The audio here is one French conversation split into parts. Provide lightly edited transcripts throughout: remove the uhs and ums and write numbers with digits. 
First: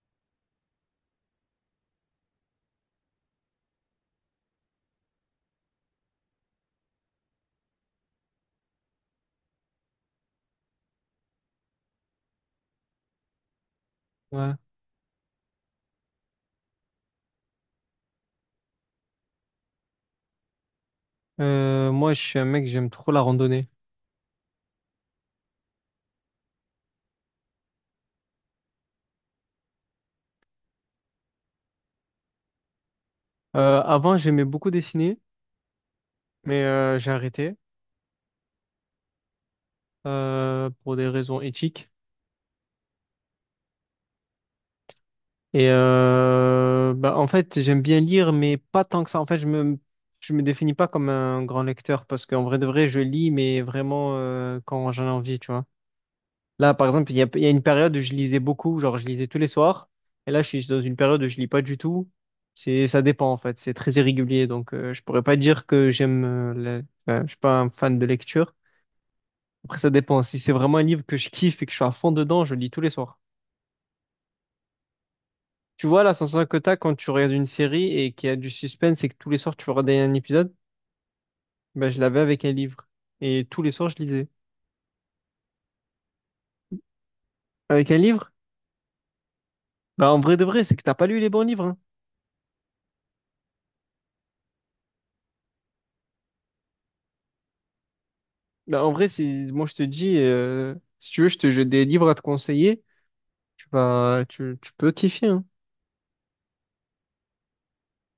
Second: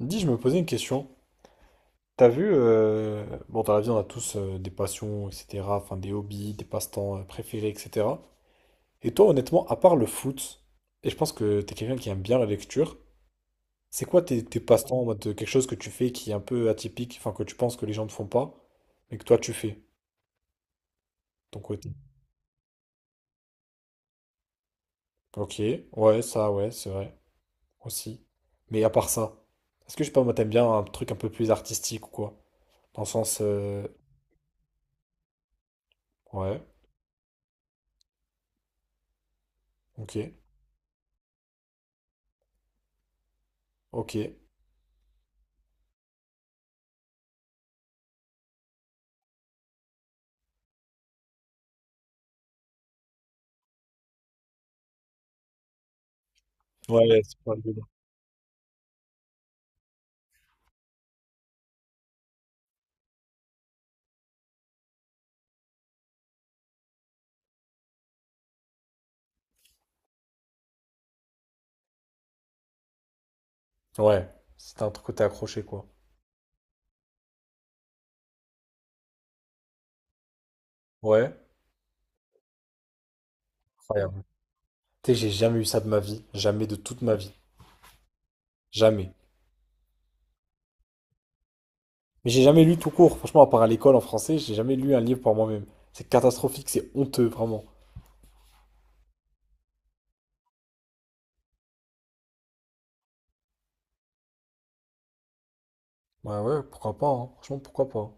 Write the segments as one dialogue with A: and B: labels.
A: Dis, je me posais une question. T'as vu, bon, dans la vie, on a tous des passions, etc., enfin des hobbies, des passe-temps préférés, etc. Et toi, honnêtement, à part le foot, et je pense que t'es quelqu'un qui aime bien la lecture, c'est quoi tes,
B: Ouais.
A: tes passe-temps en mode quelque chose que tu fais qui est un peu atypique, enfin que tu penses que les gens ne font pas, mais que toi tu fais, de ton côté?
B: Moi, je suis un mec, j'aime trop la randonnée.
A: Ok, ouais, ça, ouais, c'est vrai, aussi. Mais à part ça, est-ce que je sais pas, moi, t'aimes bien un truc un peu plus artistique ou quoi? Dans le sens,
B: Avant, j'aimais beaucoup dessiner,
A: ouais,
B: mais j'ai arrêté
A: ok,
B: pour des raisons éthiques.
A: ok.
B: Et bah, en fait, j'aime bien lire, mais pas tant que ça. En fait, je me définis pas comme un grand lecteur parce qu'en vrai de vrai, je lis, mais vraiment quand j'en ai envie, tu vois. Là, par exemple,
A: Ouais, c'est
B: il y a
A: pas
B: une
A: le...
B: période où je lisais beaucoup, genre je lisais tous les soirs. Et là, je suis dans une période où je lis pas du tout. Ça dépend en fait, c'est très irrégulier. Donc, je pourrais pas dire que j'aime, enfin, je suis pas un fan de lecture. Après, ça dépend. Si c'est vraiment un livre que je kiffe et que je suis à fond dedans, je lis tous les soirs.
A: Ouais, c'était un truc où t'es accroché, quoi.
B: Tu vois, la sensation que t'as quand tu regardes une série et qu'il y a du suspense et que tous les soirs tu veux regarder un épisode,
A: Ouais,
B: ben, je l'avais avec un livre. Et tous les soirs, je
A: incroyable.
B: lisais.
A: Tu sais, j'ai jamais eu ça de ma vie, jamais de toute ma vie,
B: Avec un livre?
A: jamais.
B: Ben, en vrai de vrai, c'est que t'as pas lu les bons livres, hein.
A: Mais j'ai jamais lu tout court, franchement, à part à l'école en français, j'ai jamais lu un livre par moi-même. C'est catastrophique, c'est honteux, vraiment.
B: Bah, en vrai, c'est moi je te dis, si tu veux, je te j'ai des livres à te conseiller. Tu vas, tu peux kiffer, hein.
A: Ouais, ouais, pourquoi pas, hein. Franchement, pourquoi pas.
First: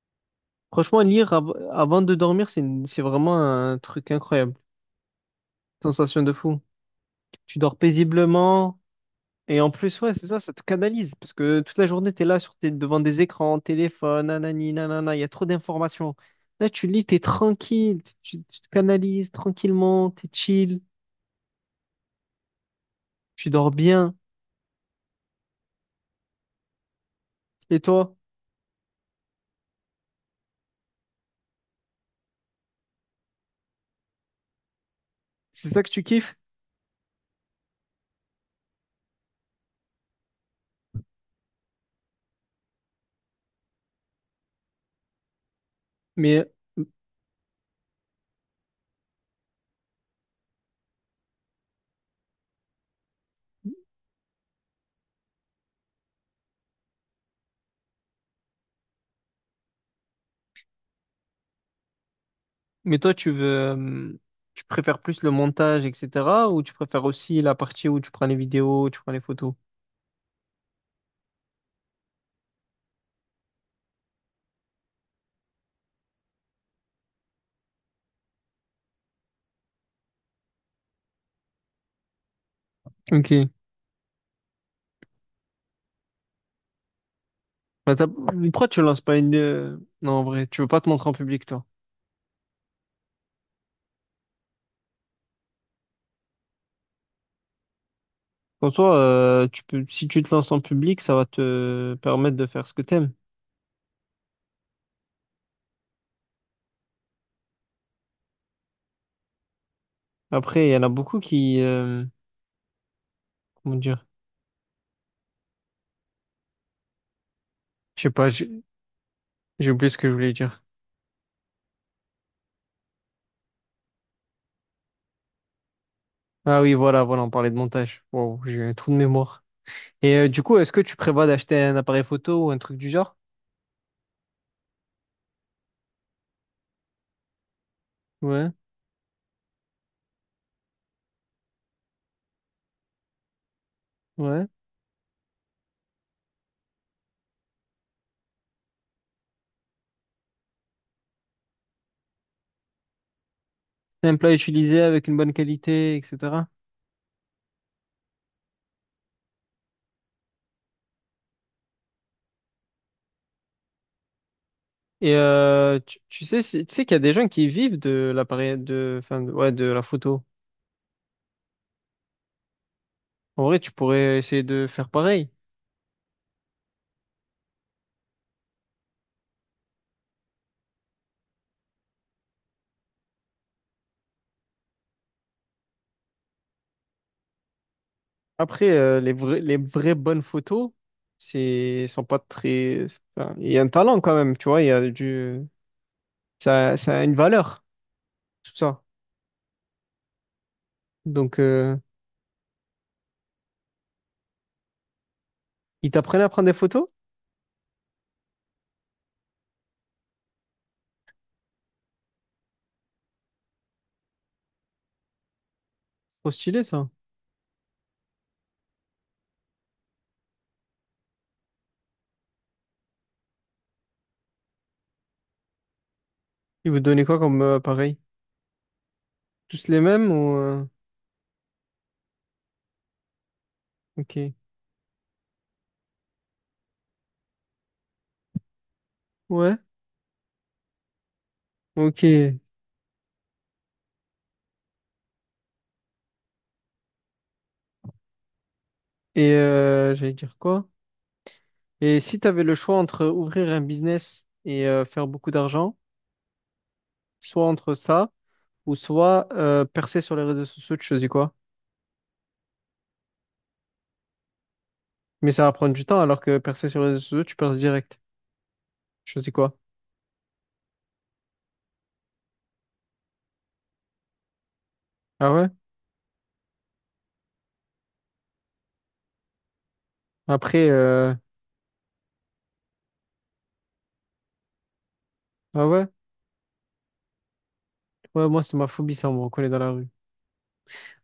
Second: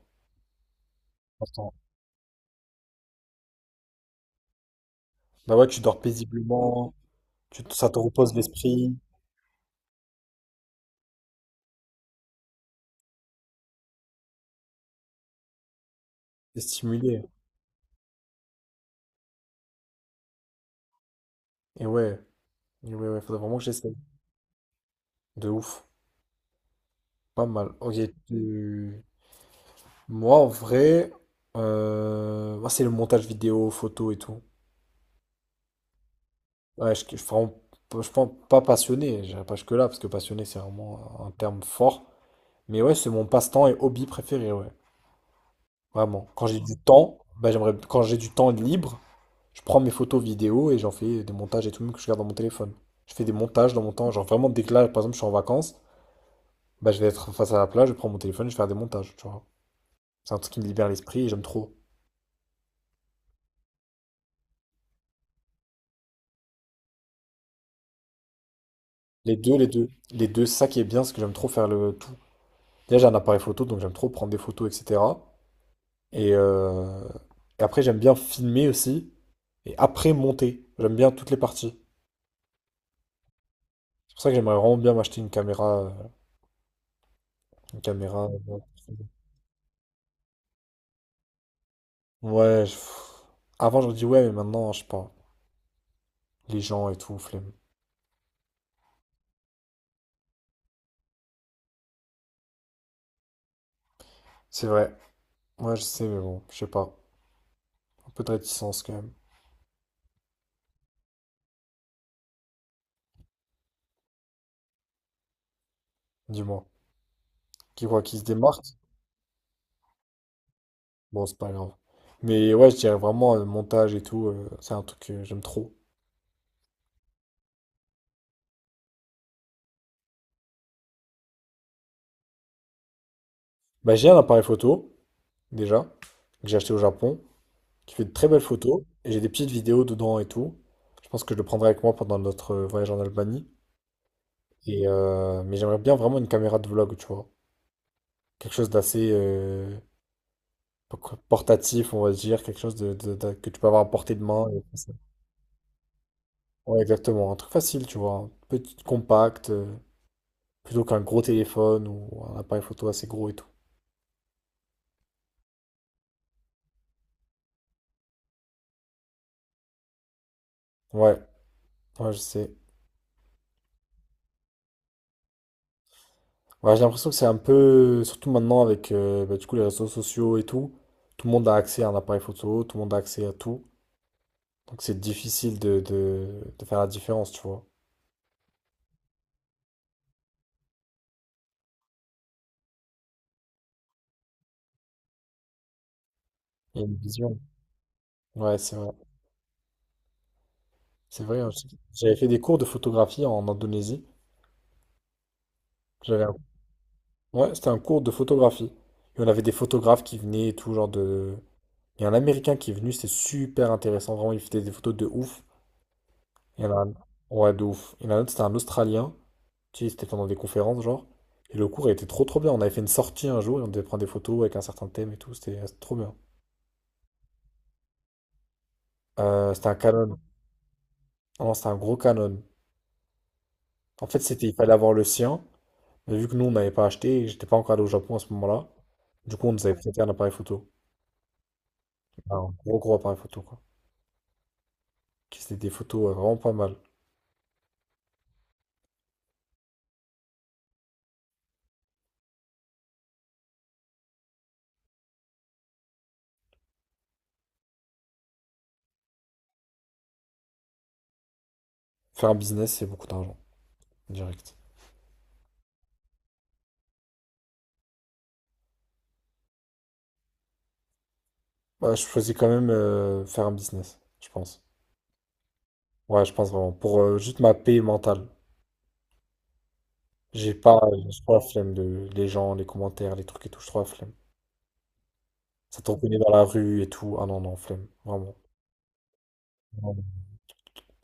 B: Franchement, lire
A: Attends.
B: avant de dormir, c'est vraiment un truc incroyable.
A: Bah ouais, tu dors
B: Sensation de fou.
A: paisiblement,
B: Tu
A: tu
B: dors
A: ça te repose
B: paisiblement
A: l'esprit,
B: et en plus, ouais, c'est ça, ça te canalise parce que toute la journée, t'es là sur devant des écrans, téléphone, nanani, nanana, il y a trop d'informations.
A: t'es
B: Là, tu lis, t'es
A: stimulé.
B: tranquille, tu te canalises tranquillement, t'es chill,
A: Et ouais, et ouais, ouais, faudrait
B: tu
A: vraiment que
B: dors
A: j'essaye.
B: bien.
A: De ouf, pas mal.
B: Et
A: Ok,
B: toi,
A: tu... moi en vrai, moi c'est le montage vidéo, photo et tout.
B: c'est ça que tu kiffes?
A: Ouais, je pense pas passionné, j'irai pas jusque-là, parce que passionné, c'est vraiment un terme fort. Mais ouais, c'est mon passe-temps et hobby préféré, ouais. Vraiment.
B: Mais
A: Quand j'ai du temps, bah, j'aimerais, quand j'ai du temps libre, je prends mes photos vidéo et j'en fais des montages et tout, même que je garde dans mon téléphone. Je fais des montages dans mon temps. Genre vraiment, dès que là, par exemple, je suis en vacances, bah, je vais être face à la plage, je prends mon téléphone, je vais faire des montages, tu vois. C'est un truc qui me libère l'esprit et j'aime trop.
B: Mais toi, tu veux, euh, tu préfères plus le montage, etc., ou tu préfères aussi la partie où tu prends les vidéos, tu prends les
A: Les
B: photos?
A: deux, les deux. Les deux, c'est ça qui est bien, c'est que j'aime trop faire le tout. Déjà, j'ai un appareil photo, donc j'aime trop prendre des photos, etc. Et, euh, et après, j'aime bien filmer aussi. Et après, monter. J'aime bien toutes les parties.
B: Ok.
A: C'est pour ça que j'aimerais vraiment bien m'acheter une caméra. Une
B: Bah, t'as-
A: caméra.
B: Pourquoi tu lances pas une... non, en vrai, tu veux pas te montrer en public, toi.
A: Ouais, pff. Avant, j'aurais dit ouais, mais maintenant, je sais pas. Les gens et tout, flemme.
B: Pour toi, tu peux... si tu te lances en public, ça va te permettre de faire ce que t'aimes.
A: C'est vrai. Ouais, je sais, mais bon, je sais pas. Un peu de réticence quand même.
B: Après, il y en a beaucoup qui... comment dire?
A: Dis-moi. Qui quoi,
B: Je sais
A: qui se
B: pas,
A: démarque?
B: j'ai oublié ce que je voulais dire.
A: Bon, c'est pas grave. Mais ouais, je dirais vraiment montage et tout. C'est un truc que j'aime trop.
B: Ah oui, voilà, voilà, on parlait de montage. Wow, j'ai un trou de mémoire. Et du coup, est-ce que tu prévois d'acheter un appareil photo ou un truc du genre?
A: Bah, j'ai un appareil photo, déjà, que j'ai acheté au Japon, qui fait de très belles
B: Ouais,
A: photos. Et j'ai des petites vidéos dedans et tout. Je pense que je le prendrai avec moi pendant notre voyage en Albanie.
B: ouais.
A: Et, mais j'aimerais bien vraiment une caméra de vlog, tu vois. Quelque chose d'assez portatif, on va dire. Quelque chose que tu peux avoir à
B: C'est
A: portée
B: un
A: de
B: plat
A: main, et tout
B: utilisé
A: ça.
B: avec une bonne qualité, etc.
A: Ouais, exactement. Un truc facile, tu vois. Un petit compact, plutôt qu'un gros téléphone ou un appareil photo assez gros et tout.
B: Et tu sais, tu sais qu'il y a des gens qui vivent de l'appareil, ouais, de la photo.
A: Ouais, ouais, je sais.
B: En vrai, tu pourrais essayer de faire pareil.
A: Ouais, j'ai l'impression que c'est un peu, surtout maintenant avec bah, du coup, les réseaux sociaux et tout, tout le monde a accès à un appareil photo, tout le monde a accès à tout. Donc c'est difficile de faire la différence, tu vois.
B: Après, les vrais, les vraies bonnes photos sont pas très... c'est pas... Il y a un talent quand même, tu vois. Il y a ça,
A: Il y a une
B: ça a une
A: vision.
B: valeur, tout
A: Ouais, c'est
B: ça.
A: vrai. C'est
B: Donc,
A: vrai, hein, j'avais fait des cours de photographie en Indonésie.
B: ils t'apprennent
A: J'avais
B: à
A: un...
B: prendre des photos?
A: Ouais, c'était un cours de photographie. Et on avait des photographes qui venaient et tout, genre de... Il y a un Américain qui est venu, c'était super intéressant. Vraiment, il faisait des photos de ouf.
B: Trop stylé
A: Il y en a
B: ça.
A: un... Ouais, de ouf. Il y en a un autre, c'était un Australien. Tu sais, c'était pendant des conférences, genre. Et le cours a été trop, trop bien. On avait fait une sortie un jour et on devait prendre des photos avec un certain thème et tout. C'était trop bien.
B: Ils vous donnaient quoi comme appareil? Tous
A: C'était un
B: les mêmes
A: Canon.
B: ou
A: Ah non, c'était un gros Canon. En fait,
B: ok.
A: c'était, il fallait avoir le sien. Mais vu que nous, on n'avait pas acheté, j'étais pas encore allé au Japon à ce moment-là. Du coup, on
B: Ouais.
A: nous avait prêté un appareil photo.
B: Ok.
A: Enfin,
B: Et
A: un gros, gros appareil photo, quoi. Qui c'était des photos vraiment pas mal.
B: j'allais dire quoi? Et si tu avais le choix entre ouvrir un business et faire beaucoup d'argent, soit entre ça, ou soit percer sur les réseaux sociaux, tu choisis quoi?
A: Faire un business, c'est beaucoup d'argent, direct.
B: Mais ça va prendre du temps, alors que percer sur les réseaux sociaux, tu perces direct. Tu choisis quoi?
A: Bah, je choisis quand même faire un business, je pense.
B: Ah ouais?
A: Ouais, je pense vraiment. Pour juste ma paix mentale. J'ai
B: Après,
A: pas, je trop la flemme de les gens, les commentaires, les trucs et tout, je trouve la flemme.
B: ah
A: Ça
B: ouais?
A: te reconnaît dans la rue et tout. Ah non, non, flemme,
B: Ouais,
A: vraiment.
B: moi, c'est ma phobie, ça, on me reconnaît dans la rue.
A: Vraiment.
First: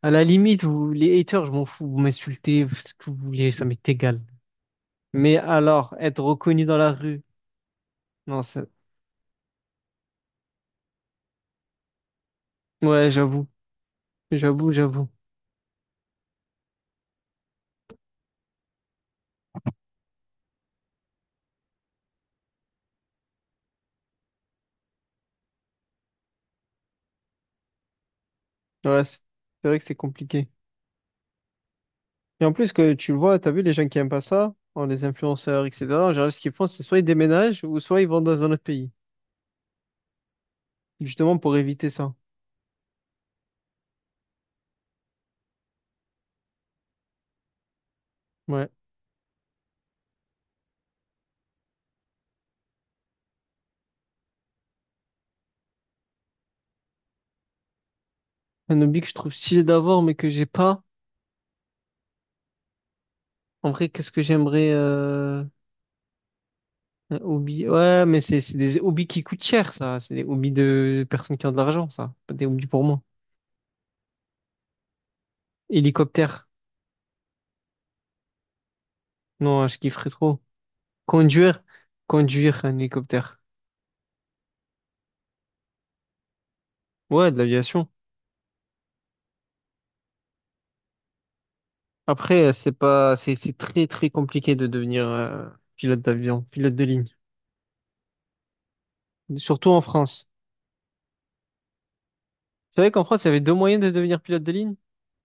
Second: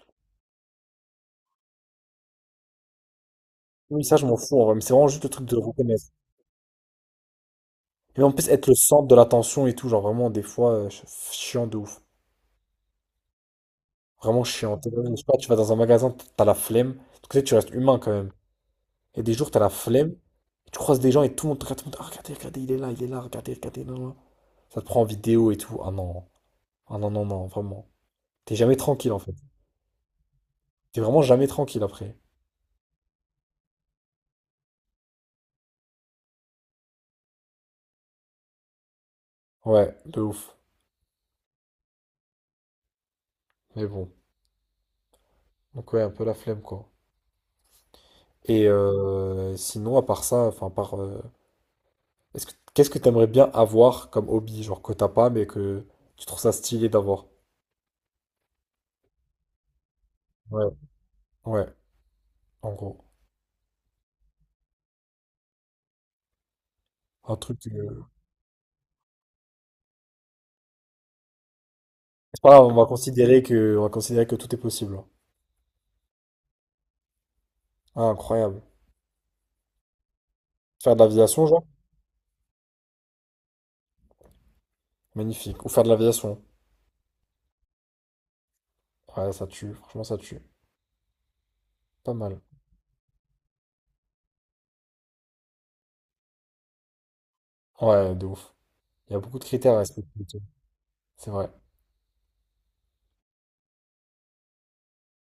B: À la limite, vous, les haters, je m'en fous, vous m'insultez, ce que vous voulez, ça m'est
A: Oui, ça,
B: égal.
A: je m'en fous, en vrai, mais c'est vraiment juste le
B: Mais
A: truc de
B: alors,
A: reconnaître.
B: être reconnu dans la rue,
A: Et en
B: non,
A: plus, être
B: c'est...
A: le centre de l'attention et tout, genre vraiment, des fois, chiant de ouf.
B: Ouais, j'avoue,
A: Vraiment
B: j'avoue,
A: chiant.
B: j'avoue.
A: Je sais pas, tu vas dans un magasin, t'as la flemme. Parce que tu sais, tu restes humain quand même. Et des jours, t'as la flemme, tu croises des gens et tout le monde te regarde, tout le monde, ah, regardez, regardez, il est là, regardez, regardez, là, là. Ça te prend en vidéo et tout. Ah non, ah non, non, non, vraiment. T'es jamais
B: Ouais,
A: tranquille en fait.
B: c'est vrai que c'est compliqué.
A: T'es vraiment jamais tranquille après.
B: Et en plus que tu le vois, t'as vu les gens qui aiment pas ça, oh, les influenceurs, etc. En général, ce qu'ils font, c'est soit ils déménagent ou soit ils vont dans un autre pays,
A: Ouais, de ouf.
B: justement pour éviter ça.
A: Mais bon. Donc ouais, un peu la flemme quoi. Et
B: Ouais.
A: sinon, à part ça, enfin, à part est-ce que- qu'est-ce que t'aimerais bien avoir comme hobby, genre que t'as pas, mais que tu trouves ça stylé d'avoir?
B: Un hobby que je trouve stylé d'avoir, mais que j'ai
A: Ouais.
B: pas.
A: Ouais, en gros.
B: En vrai, qu'est-ce que j'aimerais un
A: Un truc.
B: hobby? Ouais, mais c'est des hobbies qui coûtent cher, ça. C'est des hobbies de personnes qui ont de l'argent, ça. Pas
A: C'est
B: des
A: pas
B: hobbies
A: grave, on
B: pour
A: va
B: moi.
A: considérer que, on va considérer que tout est possible, hein.
B: Hélicoptère.
A: Ah, incroyable.
B: Non, je kifferais trop.
A: Faire de l'aviation,
B: Conduire.
A: genre?
B: Conduire un hélicoptère.
A: Magnifique. Ou faire de l'aviation.
B: Ouais, de l'aviation.
A: Ouais, ça tue. Franchement, ça tue. Pas mal.
B: Après, c'est pas, c'est très très compliqué de devenir pilote d'avion, pilote de ligne,
A: Ouais, de ouf. Il y a beaucoup de
B: surtout
A: critères à
B: en
A: respecter, et
B: France.
A: tout. C'est vrai.
B: Tu savais qu'en France, il y avait deux moyens de devenir pilote de ligne?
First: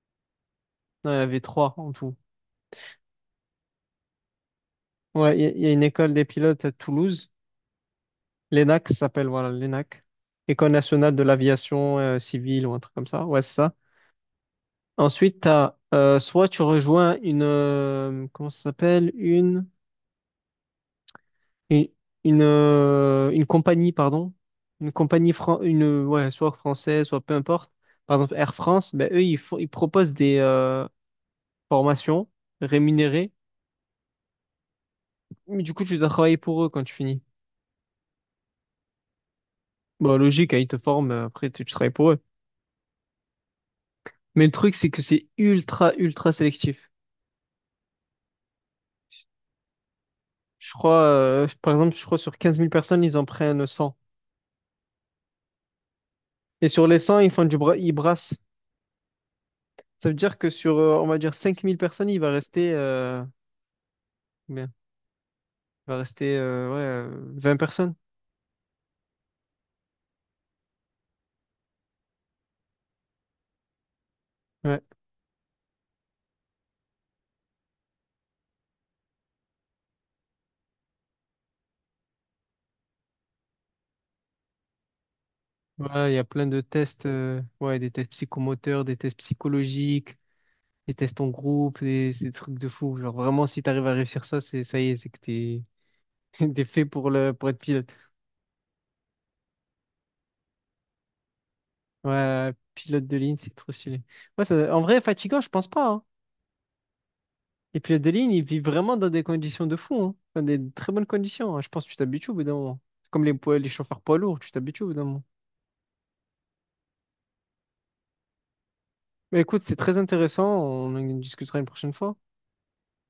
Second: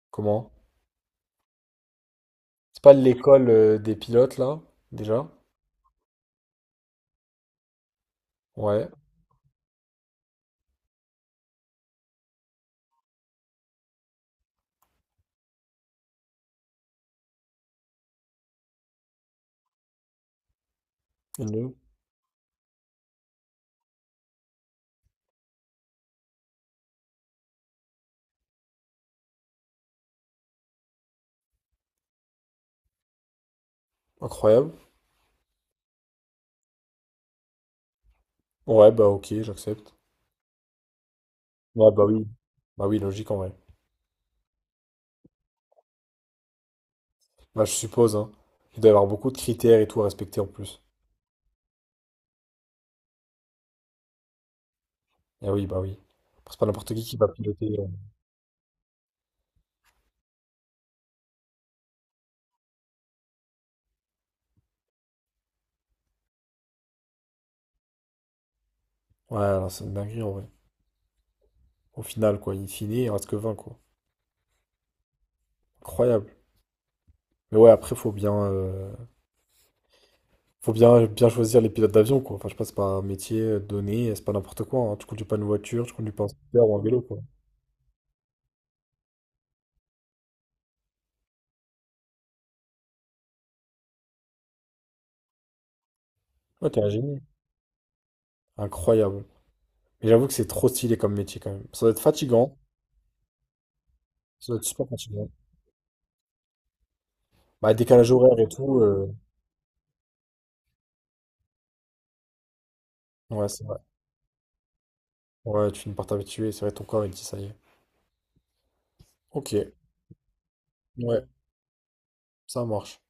A: Comment?
B: Non, il y avait trois en tout.
A: C'est pas l'école des pilotes, là, déjà?
B: Ouais, il y a une école des pilotes à Toulouse, l'ENAC
A: Ouais.
B: ça s'appelle, voilà, l'ENAC, École nationale de l'aviation civile ou un truc comme ça. Ouais, c'est ça. Ensuite, t'as, soit tu rejoins une, comment ça s'appelle? Une
A: Une.
B: Et une, une compagnie, pardon, une compagnie, une, ouais, soit française, soit peu importe, par exemple Air France, ben, eux, ils proposent des formations rémunérées,
A: Incroyable.
B: mais du coup, tu dois travailler pour eux quand tu finis.
A: Ouais, bah ok, j'accepte.
B: Bah logique, hein, ils te forment, après, tu travailles
A: Ouais, bah
B: pour eux.
A: oui. Bah oui, logique en vrai.
B: Mais le truc, c'est que c'est ultra, ultra sélectif.
A: Bah, je suppose, hein. Il doit y avoir beaucoup de critères et tout à respecter en
B: Je
A: plus.
B: crois, par exemple, je crois sur 15 000 personnes, ils en prennent 100.
A: Ah oui, bah oui. C'est pas
B: Et sur
A: n'importe
B: les
A: qui
B: 100
A: va
B: ils font du
A: piloter,
B: ils brassent. Ça veut dire que sur, on va dire, 5 000 personnes, il va rester, ouais, 20 personnes.
A: Ouais, alors c'est une dinguerie en vrai. Au final, quoi, in fine, il reste que 20 quoi.
B: Ouais.
A: Incroyable. Mais ouais, après, faut bien, bien choisir les pilotes d'avion, quoi. Enfin, je sais pas, c'est pas un métier donné, c'est pas n'importe quoi, hein. Tu conduis pas une voiture, tu
B: Voilà, il
A: conduis
B: y a
A: pas un
B: plein de
A: scooter ou un vélo,
B: tests,
A: quoi.
B: ouais, des tests psychomoteurs, des tests psychologiques, des tests en groupe, des trucs de fou. Genre vraiment, si tu arrives à réussir ça, c'est ça y est, c'est que t'es t'es
A: Ouais, t'es
B: fait
A: un
B: pour
A: génie.
B: le pour être pilote.
A: Incroyable. Mais j'avoue que c'est trop stylé comme métier, quand même. Ça doit être
B: Ouais,
A: fatigant.
B: pilote de ligne, c'est trop stylé. Ouais,
A: Ça doit être
B: en
A: super
B: vrai,
A: fatigant.
B: fatigant, je pense pas, hein.
A: Bah,
B: Les pilotes de
A: décalage
B: ligne,
A: horaire
B: ils
A: et
B: vivent
A: tout.
B: vraiment dans des conditions de fou, hein. Dans des très bonnes conditions, hein. Je pense que tu t'habitues au bout d'un moment. C'est comme les,
A: Ouais, c'est
B: les
A: vrai.
B: chauffeurs poids lourds, tu t'habitues au bout d'un moment.
A: Ouais, tu finis par t'habituer. C'est vrai, ton corps, il dit ça y est.
B: Mais
A: Ok,
B: écoute, c'est très intéressant, on en
A: ouais,
B: discutera une prochaine fois.
A: ça marche.